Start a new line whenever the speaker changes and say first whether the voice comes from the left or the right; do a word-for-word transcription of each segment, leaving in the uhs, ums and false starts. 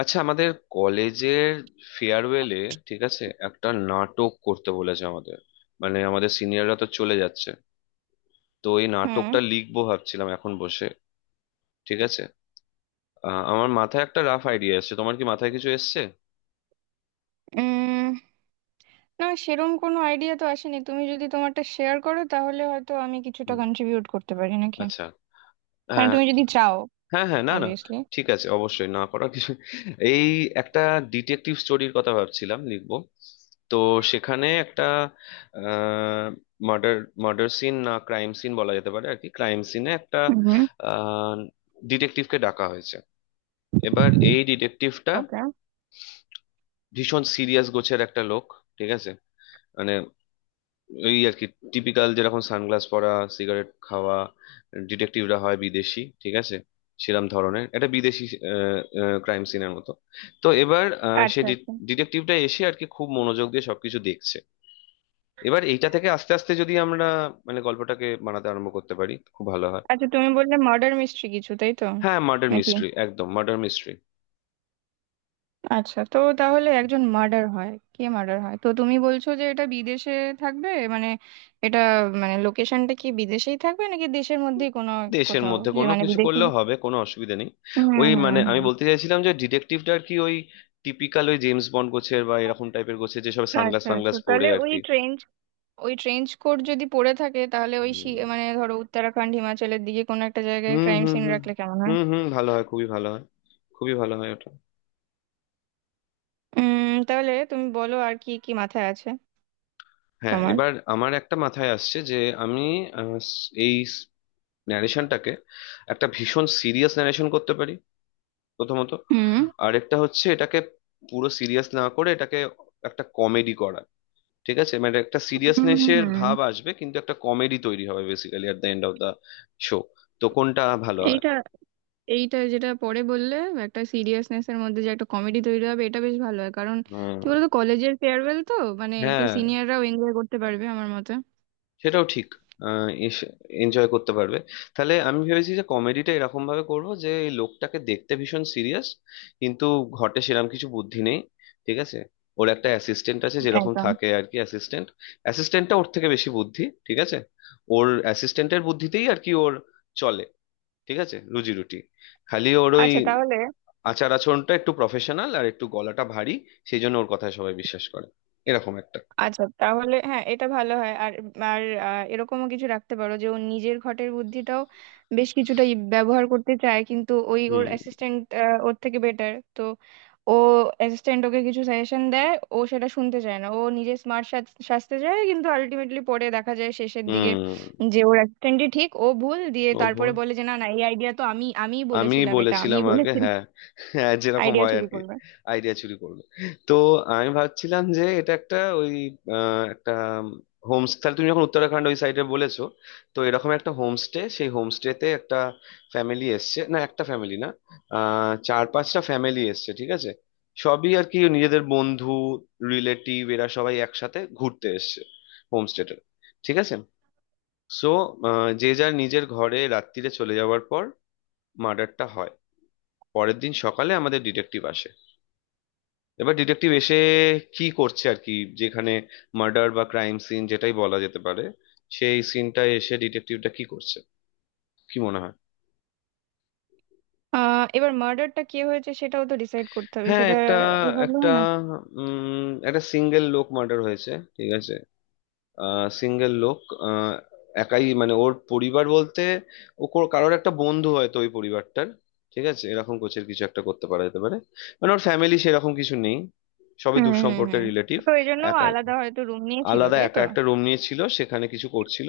left: আচ্ছা, আমাদের কলেজের ফেয়ারওয়েলে, ঠিক আছে, একটা নাটক করতে বলেছে আমাদের। মানে আমাদের সিনিয়ররা তো চলে যাচ্ছে, তো এই
right: হুম।
left: নাটকটা লিখবো ভাবছিলাম এখন বসে। ঠিক আছে। আহ, আমার মাথায় একটা রাফ আইডিয়া এসেছে, তোমার কি মাথায় কিছু এসছে?
right: উম, না সেরম কোনো আইডিয়া তো আসেনি। তুমি যদি তোমারটা শেয়ার করো তাহলে হয়তো আমি কিছুটা
left: হুম।
right: কন্ট্রিবিউট করতে পারি নাকি।
left: আচ্ছা।
right: মানে
left: হ্যাঁ।
right: তুমি যদি চাও,
left: হ্যাঁ হ্যাঁ, না না।
right: অবভিয়াসলি।
left: ঠিক আছে, অবশ্যই না করার কিছু। এই, একটা ডিটেকটিভ স্টোরির কথা ভাবছিলাম লিখবো। তো সেখানে একটা মার্ডার, মার্ডার সিন না ক্রাইম সিন বলা যেতে পারে আর কি। ক্রাইম সিনে একটা
right: হুম।
left: ডিটেকটিভকে ডাকা হয়েছে। এবার এই ডিটেকটিভটা
right: ওকে।
left: ভীষণ সিরিয়াস গোছের একটা লোক, ঠিক আছে, মানে এই আর কি টিপিক্যাল যেরকম সানগ্লাস পরা, সিগারেট খাওয়া ডিটেকটিভরা হয় বিদেশি, ঠিক আছে, সেরম ধরনের, এটা বিদেশি ক্রাইম সিনের মতো। তো এবার আহ, সে
right: আচ্ছা আচ্ছা।
left: ডিটেকটিভটা এসে আর কি খুব মনোযোগ দিয়ে সবকিছু দেখছে। এবার এইটা থেকে আস্তে আস্তে যদি আমরা মানে গল্পটাকে বানাতে আরম্ভ করতে পারি, খুব ভালো হয়।
right: আচ্ছা, তুমি বললে মার্ডার মিস্ট্রি, কিছু তাই তো?
left: হ্যাঁ, মার্ডার
right: নাকি?
left: মিস্ট্রি, একদম মার্ডার মিস্ট্রি।
right: আচ্ছা, তো তাহলে একজন মার্ডার হয়, কে মার্ডার হয়? তো তুমি বলছো যে এটা বিদেশে থাকবে, মানে এটা, মানে লোকেশনটা কি বিদেশেই থাকবে নাকি দেশের মধ্যেই কোনো
left: দেশের
right: কোথাও?
left: মধ্যে
right: যে
left: কোনো
right: মানে
left: কিছু
right: বিদেশি।
left: করলেও হবে, কোনো অসুবিধা নেই।
right: হুম
left: ওই,
right: হুম
left: মানে আমি
right: হুম
left: বলতে চাইছিলাম যে ডিটেকটিভটা আর কি ওই টিপিক্যাল ওই জেমস বন্ড গোছের বা এরকম টাইপের গোছের, যেসব সানগ্লাস
right: আচ্ছা, তো
left: ফানগ্লাস পরে
right: তাহলে
left: আর
right: ওই
left: কি।
right: ট্রেন, ওই ট্রেঞ্চ কোট যদি পরে থাকে, তাহলে ওই শি-
left: হুম
right: মানে ধরো উত্তরাখণ্ড হিমাচলের দিকে কোনো একটা জায়গায়
left: হুম।
right: ক্রাইম
left: হুম
right: সিন রাখলে কেমন হয়?
left: হুম হুম, ভালো হয়, খুবই ভালো হয়। খুবই ভালো হয় ওটা।
right: উম তাহলে তুমি বলো আর কি কি মাথায় আছে
left: হ্যাঁ,
right: তোমার।
left: এবার আমার একটা মাথায় আসছে যে আমি আহ, এই ন্যারেশনটাকে একটা ভীষণ সিরিয়াস ন্যারেশন করতে পারি, প্রথমত।
right: হুম
left: আরেকটা হচ্ছে এটাকে পুরো সিরিয়াস না করে এটাকে একটা কমেডি করা। ঠিক আছে, মানে একটা
right: হুম
left: সিরিয়াসনেসের
right: হুম।
left: ভাব আসবে কিন্তু একটা কমেডি তৈরি হবে basically at the end of the show. তো কোনটা ভালো হয়?
right: এইটা, এইটা যেটা পরে বললে, একটা সিরিয়াসনেস এর মধ্যে যে একটা কমেডি তৈরি হবে, এটা বেশ ভালো হয়। কারণ
left: হুম।
right: কি বলতো, কলেজের ফেয়ারওয়েল তো, মানে একটু
left: হ্যাঁ,
right: সিনিয়ররাও এনজয় করতে পারবে আমার মতে।
left: সেটাও ঠিক, এনজয় করতে পারবে। তাহলে আমি ভেবেছি যে কমেডিটা এরকম ভাবে করব যে এই লোকটাকে দেখতে ভীষণ সিরিয়াস কিন্তু ঘটে সেরকম কিছু বুদ্ধি নেই, ঠিক আছে। ওর একটা অ্যাসিস্ট্যান্ট আছে, যেরকম
right: একদম।
left: থাকে আর কি অ্যাসিস্ট্যান্ট। অ্যাসিস্ট্যান্টটা ওর থেকে বেশি বুদ্ধি, ঠিক আছে, ওর অ্যাসিস্ট্যান্টের বুদ্ধিতেই আর কি ওর চলে, ঠিক আছে, রুজি রুটি। খালি ওর ওই
right: আচ্ছা তাহলে।
left: আচার আচরণটা একটু প্রফেশনাল আর একটু গলাটা ভারী, সেই জন্য ওর কথায় সবাই বিশ্বাস করে, এরকম একটা।
right: আচ্ছা তাহলে হ্যাঁ, এটা ভালো হয়। আর, আর আহ, এরকমও কিছু রাখতে পারো যে ও নিজের ঘটের বুদ্ধিটাও বেশ কিছুটা ই- ব্যবহার করতে চায়, কিন্তু ওই ওর
left: হুম
right: অ্যাসিস্ট্যান্ট ওর থেকে বেটার তো। ও, অ্যাসিস্ট্যান্ট ওকে কিছু সাজেশন দেয়, ও সেটা শুনতে চায় না। ও নিজে স্মার্ট সাজতে চায়, কিন্তু আলটিমেটলি পরে দেখা যায় শেষের দিকে
left: হুম।
right: যে ওর অ্যাসিস্ট্যান্টই ঠিক, ও ভুল। দিয়ে
left: ও
right: তারপরে
left: ভোল,
right: বলে যে না না, এই আইডিয়া তো আমি আমিই
left: আমি
right: বলেছিলাম, এটা
left: বলেছিলাম
right: আমিই
left: আগে,
right: বলেছিলাম।
left: হ্যাঁ। হ্যাঁ, যেরকম
right: আইডিয়া
left: হয় আর
right: চুরি
left: কি।
right: করবে।
left: আইডিয়া চুরি করবে। তো আমি ভাবছিলাম যে এটা একটা ওই আহ, একটা হোমস্টে, তাহলে তুমি যখন উত্তরাখণ্ড ওই সাইডে বলেছো। তো এরকম একটা হোমস্টে, সেই হোমস্টেতে একটা ফ্যামিলি এসছে, না একটা ফ্যামিলি না, আহ চার পাঁচটা ফ্যামিলি এসছে, ঠিক আছে। সবই আর কি নিজেদের বন্ধু, রিলেটিভ, এরা সবাই একসাথে ঘুরতে এসছে হোমস্টেটা, ঠিক আছে। সো যে যার নিজের ঘরে রাত্রিরে চলে যাওয়ার পর মার্ডারটা হয়। পরের দিন সকালে আমাদের ডিটেকটিভ আসে। এবার ডিটেকটিভ এসে কি করছে আর কি, যেখানে মার্ডার বা ক্রাইম সিন যেটাই বলা যেতে পারে, সেই সিনটায় এসে ডিটেকটিভটা কি করছে, কি মনে হয়?
right: আহ এবার মার্ডারটা কে হয়েছে সেটাও তো ডিসাইড করতে হবে,
left: হ্যাঁ,
right: সেটা
left: একটা
right: এভাবে
left: একটা
right: হয় না।
left: উম একটা সিঙ্গেল লোক মার্ডার হয়েছে, ঠিক আছে। আহ সিঙ্গেল লোক। আহ একাই, মানে ওর পরিবার বলতে ও কোর- কারোর একটা বন্ধু হয়তো ওই পরিবারটার, ঠিক আছে, এরকম কোচের কিছু একটা করতে পারা যেতে পারে। মানে ওর ফ্যামিলি সেরকম কিছু নেই, সবই
right: হুম
left: দূর
right: হুম
left: সম্পর্কের
right: হুম
left: রিলেটিভ।
right: তো এই জন্য ও
left: একা,
right: আলাদা হয়তো রুম নিয়েছিল,
left: আলাদা
right: তাই
left: একা
right: তো?
left: একটা রুম নিয়েছিল, সেখানে কিছু করছিল,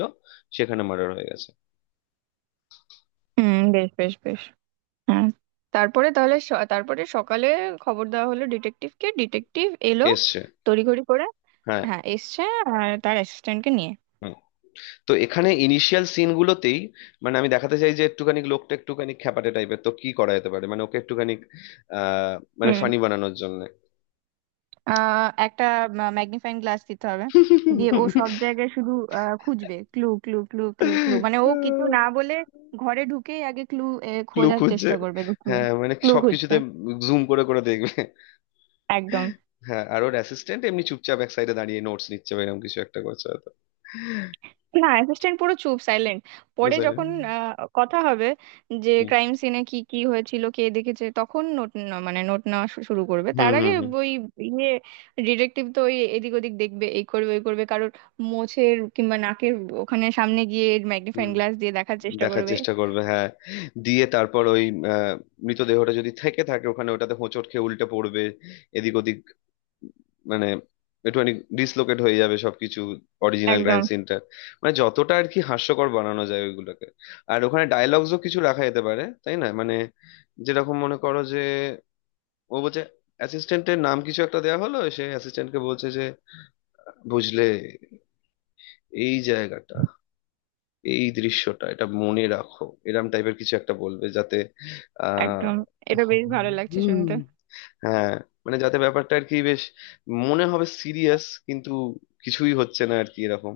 left: সেখানে মার্ডার হয়ে গেছে।
right: হুম, বেশ বেশ বেশ। হ্যাঁ, তারপরে তাহলে স- তারপরে সকালে খবর দেওয়া হলো ডিটেকটিভকে, ডিটেকটিভ এলো
left: এসছে।
right: তড়িঘড়ি করে।
left: হ্যাঁ।
right: হ্যাঁ এসছে, আর তার অ্যাসিস্ট্যান্টকে নিয়ে।
left: হুম। তো এখানে ইনিশিয়াল সিন গুলোতেই মানে আমি দেখাতে চাই যে একটুখানি লোকটা একটুখানি খ্যাপাটে টাইপের, তো কি করা যেতে পারে মানে ওকে একটুখানি আহ মানে
right: হুম।
left: ফানি বানানোর জন্য।
right: আহ, একটা ম্যাগনিফাইং গ্লাস দিতে হবে, দিয়ে ও সব জায়গায় শুধু আহ, খুঁজবে clue clue clue clue clue. মানে ও কিছু না বলে ঘরে ঢুকেই আগে ক্লু
left: ক্লু
right: খোঁজার
left: খুঁজছে,
right: চেষ্টা করবে, যে ক্লু,
left: হ্যাঁ মানে
right: ক্লু খুঁজছে।
left: সবকিছুতে জুম করে করে দেখবে।
right: একদম।
left: হ্যাঁ, আর ওর অ্যাসিস্ট্যান্ট এমনি চুপচাপ এক সাইডে দাঁড়িয়ে নোটস নিচ্ছে বা এরকম কিছু একটা করছে হয়তো।
right: না, অ্যাসিস্ট্যান্ট পুরো চুপ, সাইলেন্ট।
left: পুরো
right: পরে
left: silent.
right: যখন আহ, কথা হবে যে
left: হুম
right: ক্রাইম সিনে কি কি হয়েছিল, কে দেখেছে, তখন নোট, মানে নোট নেওয়া শু- শুরু করবে।
left: হুম
right: তার আগে
left: হুম
right: ওই ইয়ে, ডিটেকটিভ তো ওই এদিক ওদিক দেখবে, এই করবে ওই করবে, কারোর মোছের কিংবা নাকের ওখানে সামনে গিয়ে ম্যাগনিফাইং
left: হুম।
right: গ্লাস দিয়ে দেখার চেষ্টা
left: দেখার
right: করবে।
left: চেষ্টা করবে, হ্যাঁ, দিয়ে তারপর ওই আহ, মৃতদেহটা যদি থেকে থাকে ওখানে ওটাতে হোঁচট খেয়ে উল্টে পড়বে, এদিক ওদিক, মানে একটুখানি ডিসলোকেট হয়ে যাবে সবকিছু, অরিজিনাল ক্রাইম
right: একদম।
left: সিনটা, মানে যতটা আর কি হাস্যকর বানানো যায় ওইগুলোকে। আর ওখানে ডায়লগসও কিছু রাখা যেতে পারে, তাই না, মানে যেরকম মনে করো যে ও বলছে, অ্যাসিস্ট্যান্টের নাম কিছু একটা দেয়া হলো, সে অ্যাসিস্ট্যান্টকে বলছে যে বুঝলে, এই জায়গাটা, এই দৃশ্যটা এটা মনে রাখো, এরম টাইপের কিছু একটা বলবে যাতে আহ
right: একদম, এটা বেশ ভালো লাগছে
left: হুম,
right: শুনতে।
left: হ্যাঁ মানে যাতে ব্যাপারটা আর কি বেশ মনে হবে সিরিয়াস, কিন্তু কিছুই হচ্ছে না আর কি এরকম,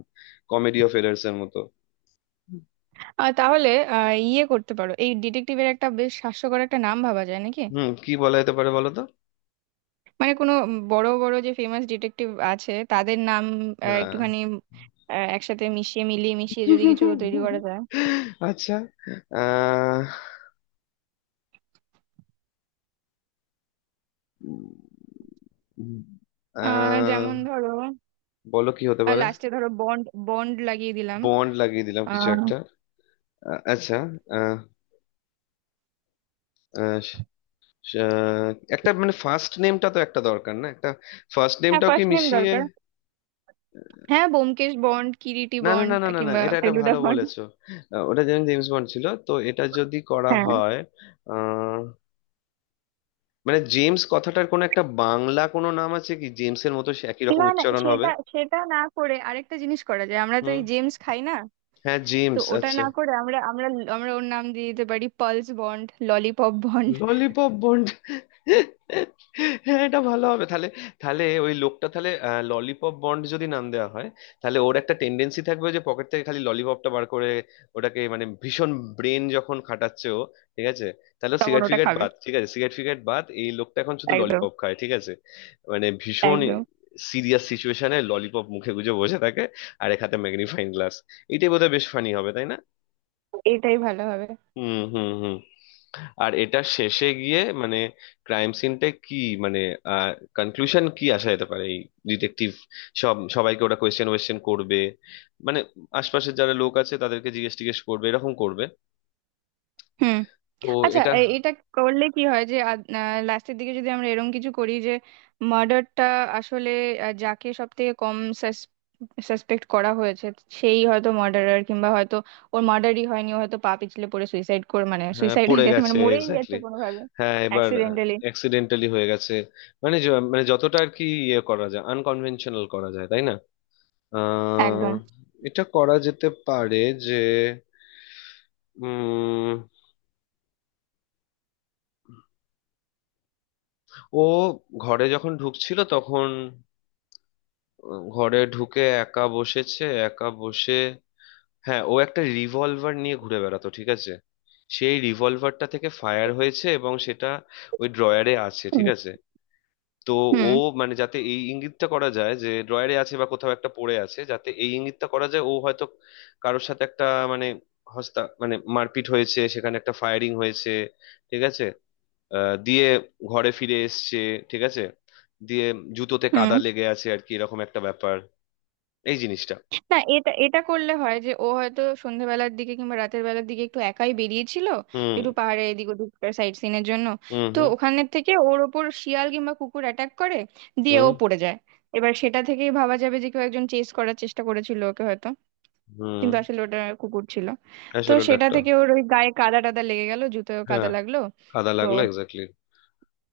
left: কমেডি অফ এরার্স এর মতো।
right: আহ, তাহলে আহ, ইয়ে করতে পারো, এই ডিটেকটিভের একটা বেশ হাস্যকর একটা নাম ভাবা যায় নাকি?
left: হুম, কি বলা যেতে পারে বলো তো?
right: মানে কোনো বড় বড় যে ফেমাস ডিটেকটিভ আছে তাদের নাম আহ,
left: হ্যাঁ,
right: একটুখানি আহ, একসাথে মিশিয়ে মিলিয়ে মিশিয়ে যদি কিছু তৈরি করা যায়।
left: আচ্ছা। আহ উম,
right: আহ, যেমন
left: আহ
right: ধরো,
left: বলো কি হতে পারে?
right: লাস্টে ধরো বন্ড, বন্ড লাগিয়ে দিলাম।
left: বন্ড লাগিয়ে দিলাম কিছু
right: আহ,
left: একটা। আ- আচ্ছা। আহ আহ, আহ, একটা মানে ফার্স্ট নেমটা তো একটা দরকার, না, একটা ফার্স্ট
right: হ্যাঁ,
left: নেমটাও কি
right: ফার্স্ট নেম
left: মিশিয়ে?
right: দরকার। হ্যাঁ, ব্যোমকেশ বন্ড, কিরিটি
left: না না
right: বন্ড,
left: না না না না,
right: কিংবা
left: এটা এটা
right: ফেলুদা
left: ভালো
right: বন্ড।
left: বলেছো। আহ, ওটা যেমন জেমস বন্ড ছিল তো এটা যদি করা
right: হ্যাঁ।
left: হয় আহ, মানে জেমস কথাটার কোনো একটা বাংলা কোনো নাম আছে কি, জেমসের মতো সে একই রকম
right: না না,
left: উচ্চারণ হবে?
right: সেটা সেটা না করে আরেকটা জিনিস করা যায়। আমরা তো
left: হুম।
right: এই জেমস খাই না,
left: হ্যাঁ,
right: তো
left: জেমস,
right: ওটা
left: আচ্ছা।
right: না করে আমরা আমরা আমরা ওর নাম দিয়ে দিতে পারি Pulse Bond, Lollipop Bond.
left: Lollipop Bond, হ্যাঁ এটা ভালো হবে তাহলে। তাহলে ওই লোকটা তাহলে ললিপপ বন্ড যদি নাম দেওয়া হয় তাহলে ওর একটা টেন্ডেন্সি থাকবে যে পকেট থেকে খালি ললিপপটা বার করে ওটাকে, মানে ভীষণ ব্রেন যখন খাটাচ্ছে ও, ঠিক আছে, তাহলে
right: তখন
left: সিগারেট
right: ওটা
left: ফিগারেট
right: খাবে।
left: বাদ, ঠিক আছে সিগারেট ফিগারেট বাদ, এই লোকটা এখন শুধু
right: একদম।
left: ললিপপ খায়, ঠিক আছে। মানে ভীষণ
right: একদম,
left: সিরিয়াস সিচুয়েশনে ললিপপ মুখে গুজে বসে থাকে আর এক হাতে ম্যাগনিফাইং গ্লাস, এইটাই বোধহয় বেশ ফানি হবে, তাই না?
right: এটাই ভালো হবে।
left: হুম হুম হুম। আর এটা শেষে গিয়ে মানে ক্রাইম সিনটা কি, মানে আহ কনক্লুশন কি আসা যেতে পারে, এই ডিটেকটিভ সব সবাইকে ওরা কোয়েশ্চেন ওয়েশ্চেন করবে মানে আশপাশের যারা লোক আছে তাদেরকে জিজ্ঞেস টিজ্ঞেস করবে এরকম করবে,
right: হুম।
left: তো
right: আচ্ছা,
left: এটা।
right: এ- এটা করলে কি হয় যে লাস্টের দিকে যদি আমরা এরকম কিছু করি যে মার্ডারটা আসলে আহ, যাকে সব থেকে কম সাসপেক্ট করা হয়েছে সেই হয়তো মার্ডারার, কিংবা হয়তো ওর মার্ডারই হয়নি, ও হয়তো পা পিছলে পড়ে সুইসাইড করে, মানে
left: হ্যাঁ,
right: সুইসাইড হয়ে
left: পড়ে
right: গেছে,
left: গেছে
right: মানে মরেই গেছে
left: এক্স্যাক্টলি।
right: কোনোভাবে,
left: হ্যাঁ এবার
right: অ্যাক্সিডেন্টালি।
left: অ্যাক্সিডেন্টালি হয়ে গেছে, মানে য- মানে যতটা আর কি ইয়ে করা যায় আনকনভেনশনাল করা যায় তাই না। আহ
right: একদম।
left: এটা করা যেতে পারে যে উম ও ঘরে যখন ঢুকছিল তখন, ঘরে ঢুকে একা বসেছে, একা বসে, হ্যাঁ ও একটা রিভলভার নিয়ে ঘুরে বেড়াতো, ঠিক আছে। সেই রিভলভারটা থেকে ফায়ার হয়েছে এবং সেটা ওই ড্রয়ারে আছে, ঠিক আছে। তো ও
right: হুম
left: মানে যাতে এই ইঙ্গিতটা করা যায় যে ড্রয়ারে আছে বা কোথাও একটা পড়ে আছে, যাতে এই ইঙ্গিতটা করা যায় ও হয়তো কারোর সাথে একটা মানে হস্তা মানে মারপিট হয়েছে, সেখানে একটা ফায়ারিং হয়েছে, ঠিক আছে। আহ, দিয়ে ঘরে ফিরে এসছে, ঠিক আছে, দিয়ে জুতোতে কাদা
right: হুম
left: লেগে আছে আর কি এরকম একটা ব্যাপার, এই জিনিসটা।
right: না, এটা এটা করলে হয় যে ও হয়তো সন্ধ্যাবেলার দিকে কিংবা রাতের বেলার দিকে একটু একাই বেরিয়েছিল,
left: হুম
right: একটু পাহাড়ে এদিক ওদিক, সাইট সিনের জন্য।
left: হুম
right: তো
left: হুম
right: ওখানের থেকে ওর ওপর শিয়াল কিংবা কুকুর অ্যাটাক করে, দিয়ে
left: হুম
right: ও পড়ে যায়। এবার সেটা থেকেই ভাবা যাবে যে কেউ একজন চেস করার চেষ্টা করেছিল ওকে হয়তো,
left: হুম।
right: কিন্তু আসলে ওটা কুকুর ছিল। তো
left: আসলে ওটা
right: সেটা
left: একটা,
right: থেকে ওর ওই গায়ে কাদা টাদা লেগে গেল, জুতোয় কাদা
left: হ্যাঁ
right: লাগলো।
left: কাদা
right: তো
left: লাগলো এক্স্যাক্টলি।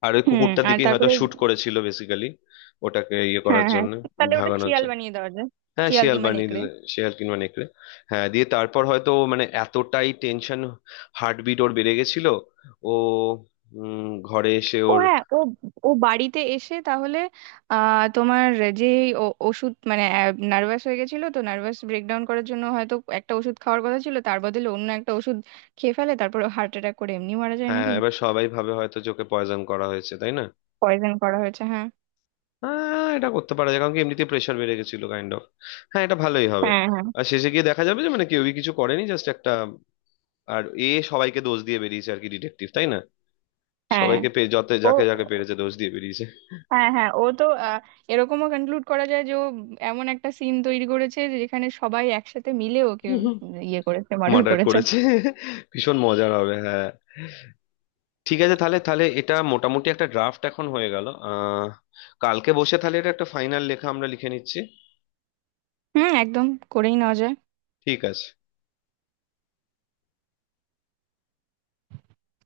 left: আর ওই
right: হুম,
left: কুকুরটার
right: আর
left: দিকেই হয়তো
right: তারপরে
left: শুট করেছিল বেসিক্যালি, ওটাকে ইয়ে করার
right: হ্যাঁ, হ্যাঁ,
left: জন্য,
right: তাহলে ওটা
left: ভাগানোর
right: শিয়াল
left: জন্য।
right: বানিয়ে দেওয়া যায়,
left: হ্যাঁ
right: শিয়াল
left: শিয়াল
right: কিংবা
left: বানিয়ে
right: নেকড়ে।
left: দিলে, শিয়াল কিংবা নেকড়ে। হ্যাঁ, দিয়ে তারপর হয়তো মানে এতটাই টেনশন, হার্টবিট ওর বেড়ে গেছিল। ও, উম, ঘরে এসে
right: ও
left: ওর,
right: হ্যাঁ, ও ও বাড়িতে এসে তাহলে আহ তোমার, যে ও- ওষুধ মানে নার্ভাস হয়ে গেছিল, তো নার্ভাস ব্রেকডাউন করার জন্য হয়তো একটা ওষুধ খাওয়ার কথা ছিল, তার বদলে অন্য একটা ওষুধ খেয়ে ফেলে, তারপর হার্ট অ্যাটাক করে এমনি মারা যায়
left: হ্যাঁ
right: নাকি।
left: এবার সবাই ভাবে হয়তো যে ওকে পয়জন করা হয়েছে, তাই না।
right: পয়জন করা হয়েছে, হ্যাঁ
left: হ্যাঁ এটা করতে পারা যায় কারণ কি এমনিতে প্রেশার বেড়ে গেছিল কাইন্ড অফ, হ্যাঁ এটা ভালোই হবে।
right: হ্যাঁ
left: আর শেষে গিয়ে দেখা যাবে যে মানে কেউই কিছু করেনি, জাস্ট একটা, আর এ সবাইকে দোষ দিয়ে বেরিয়েছে আর কি ডিটেকটিভ, তাই না।
right: হ্যাঁ হ্যাঁ।
left: সবাইকে পে যত
right: ও
left: যাকে যাকে পেরেছে দোষ দিয়ে বেরিয়েছে।
right: হ্যাঁ, হ্যাঁ ও তো আহ, এরকমও কনক্লুড করা যায় যে ও এমন একটা সিন তৈরি করেছে যে যেখানে সবাই একসাথে মিলে ওকে ইয়ে করেছে, মার্ডার
left: মার্ডার
right: করেছে।
left: করেছে। ভীষণ মজার হবে, হ্যাঁ। ঠিক আছে, তাহলে তাহলে এটা মোটামুটি একটা ড্রাফট এখন হয়ে গেল, আহ কালকে বসে তাহলে এটা একটা ফাইনাল লেখা আমরা লিখে নিচ্ছি।
right: হুম, একদম, করেই নেওয়া যায়।
left: ঠিক আছে।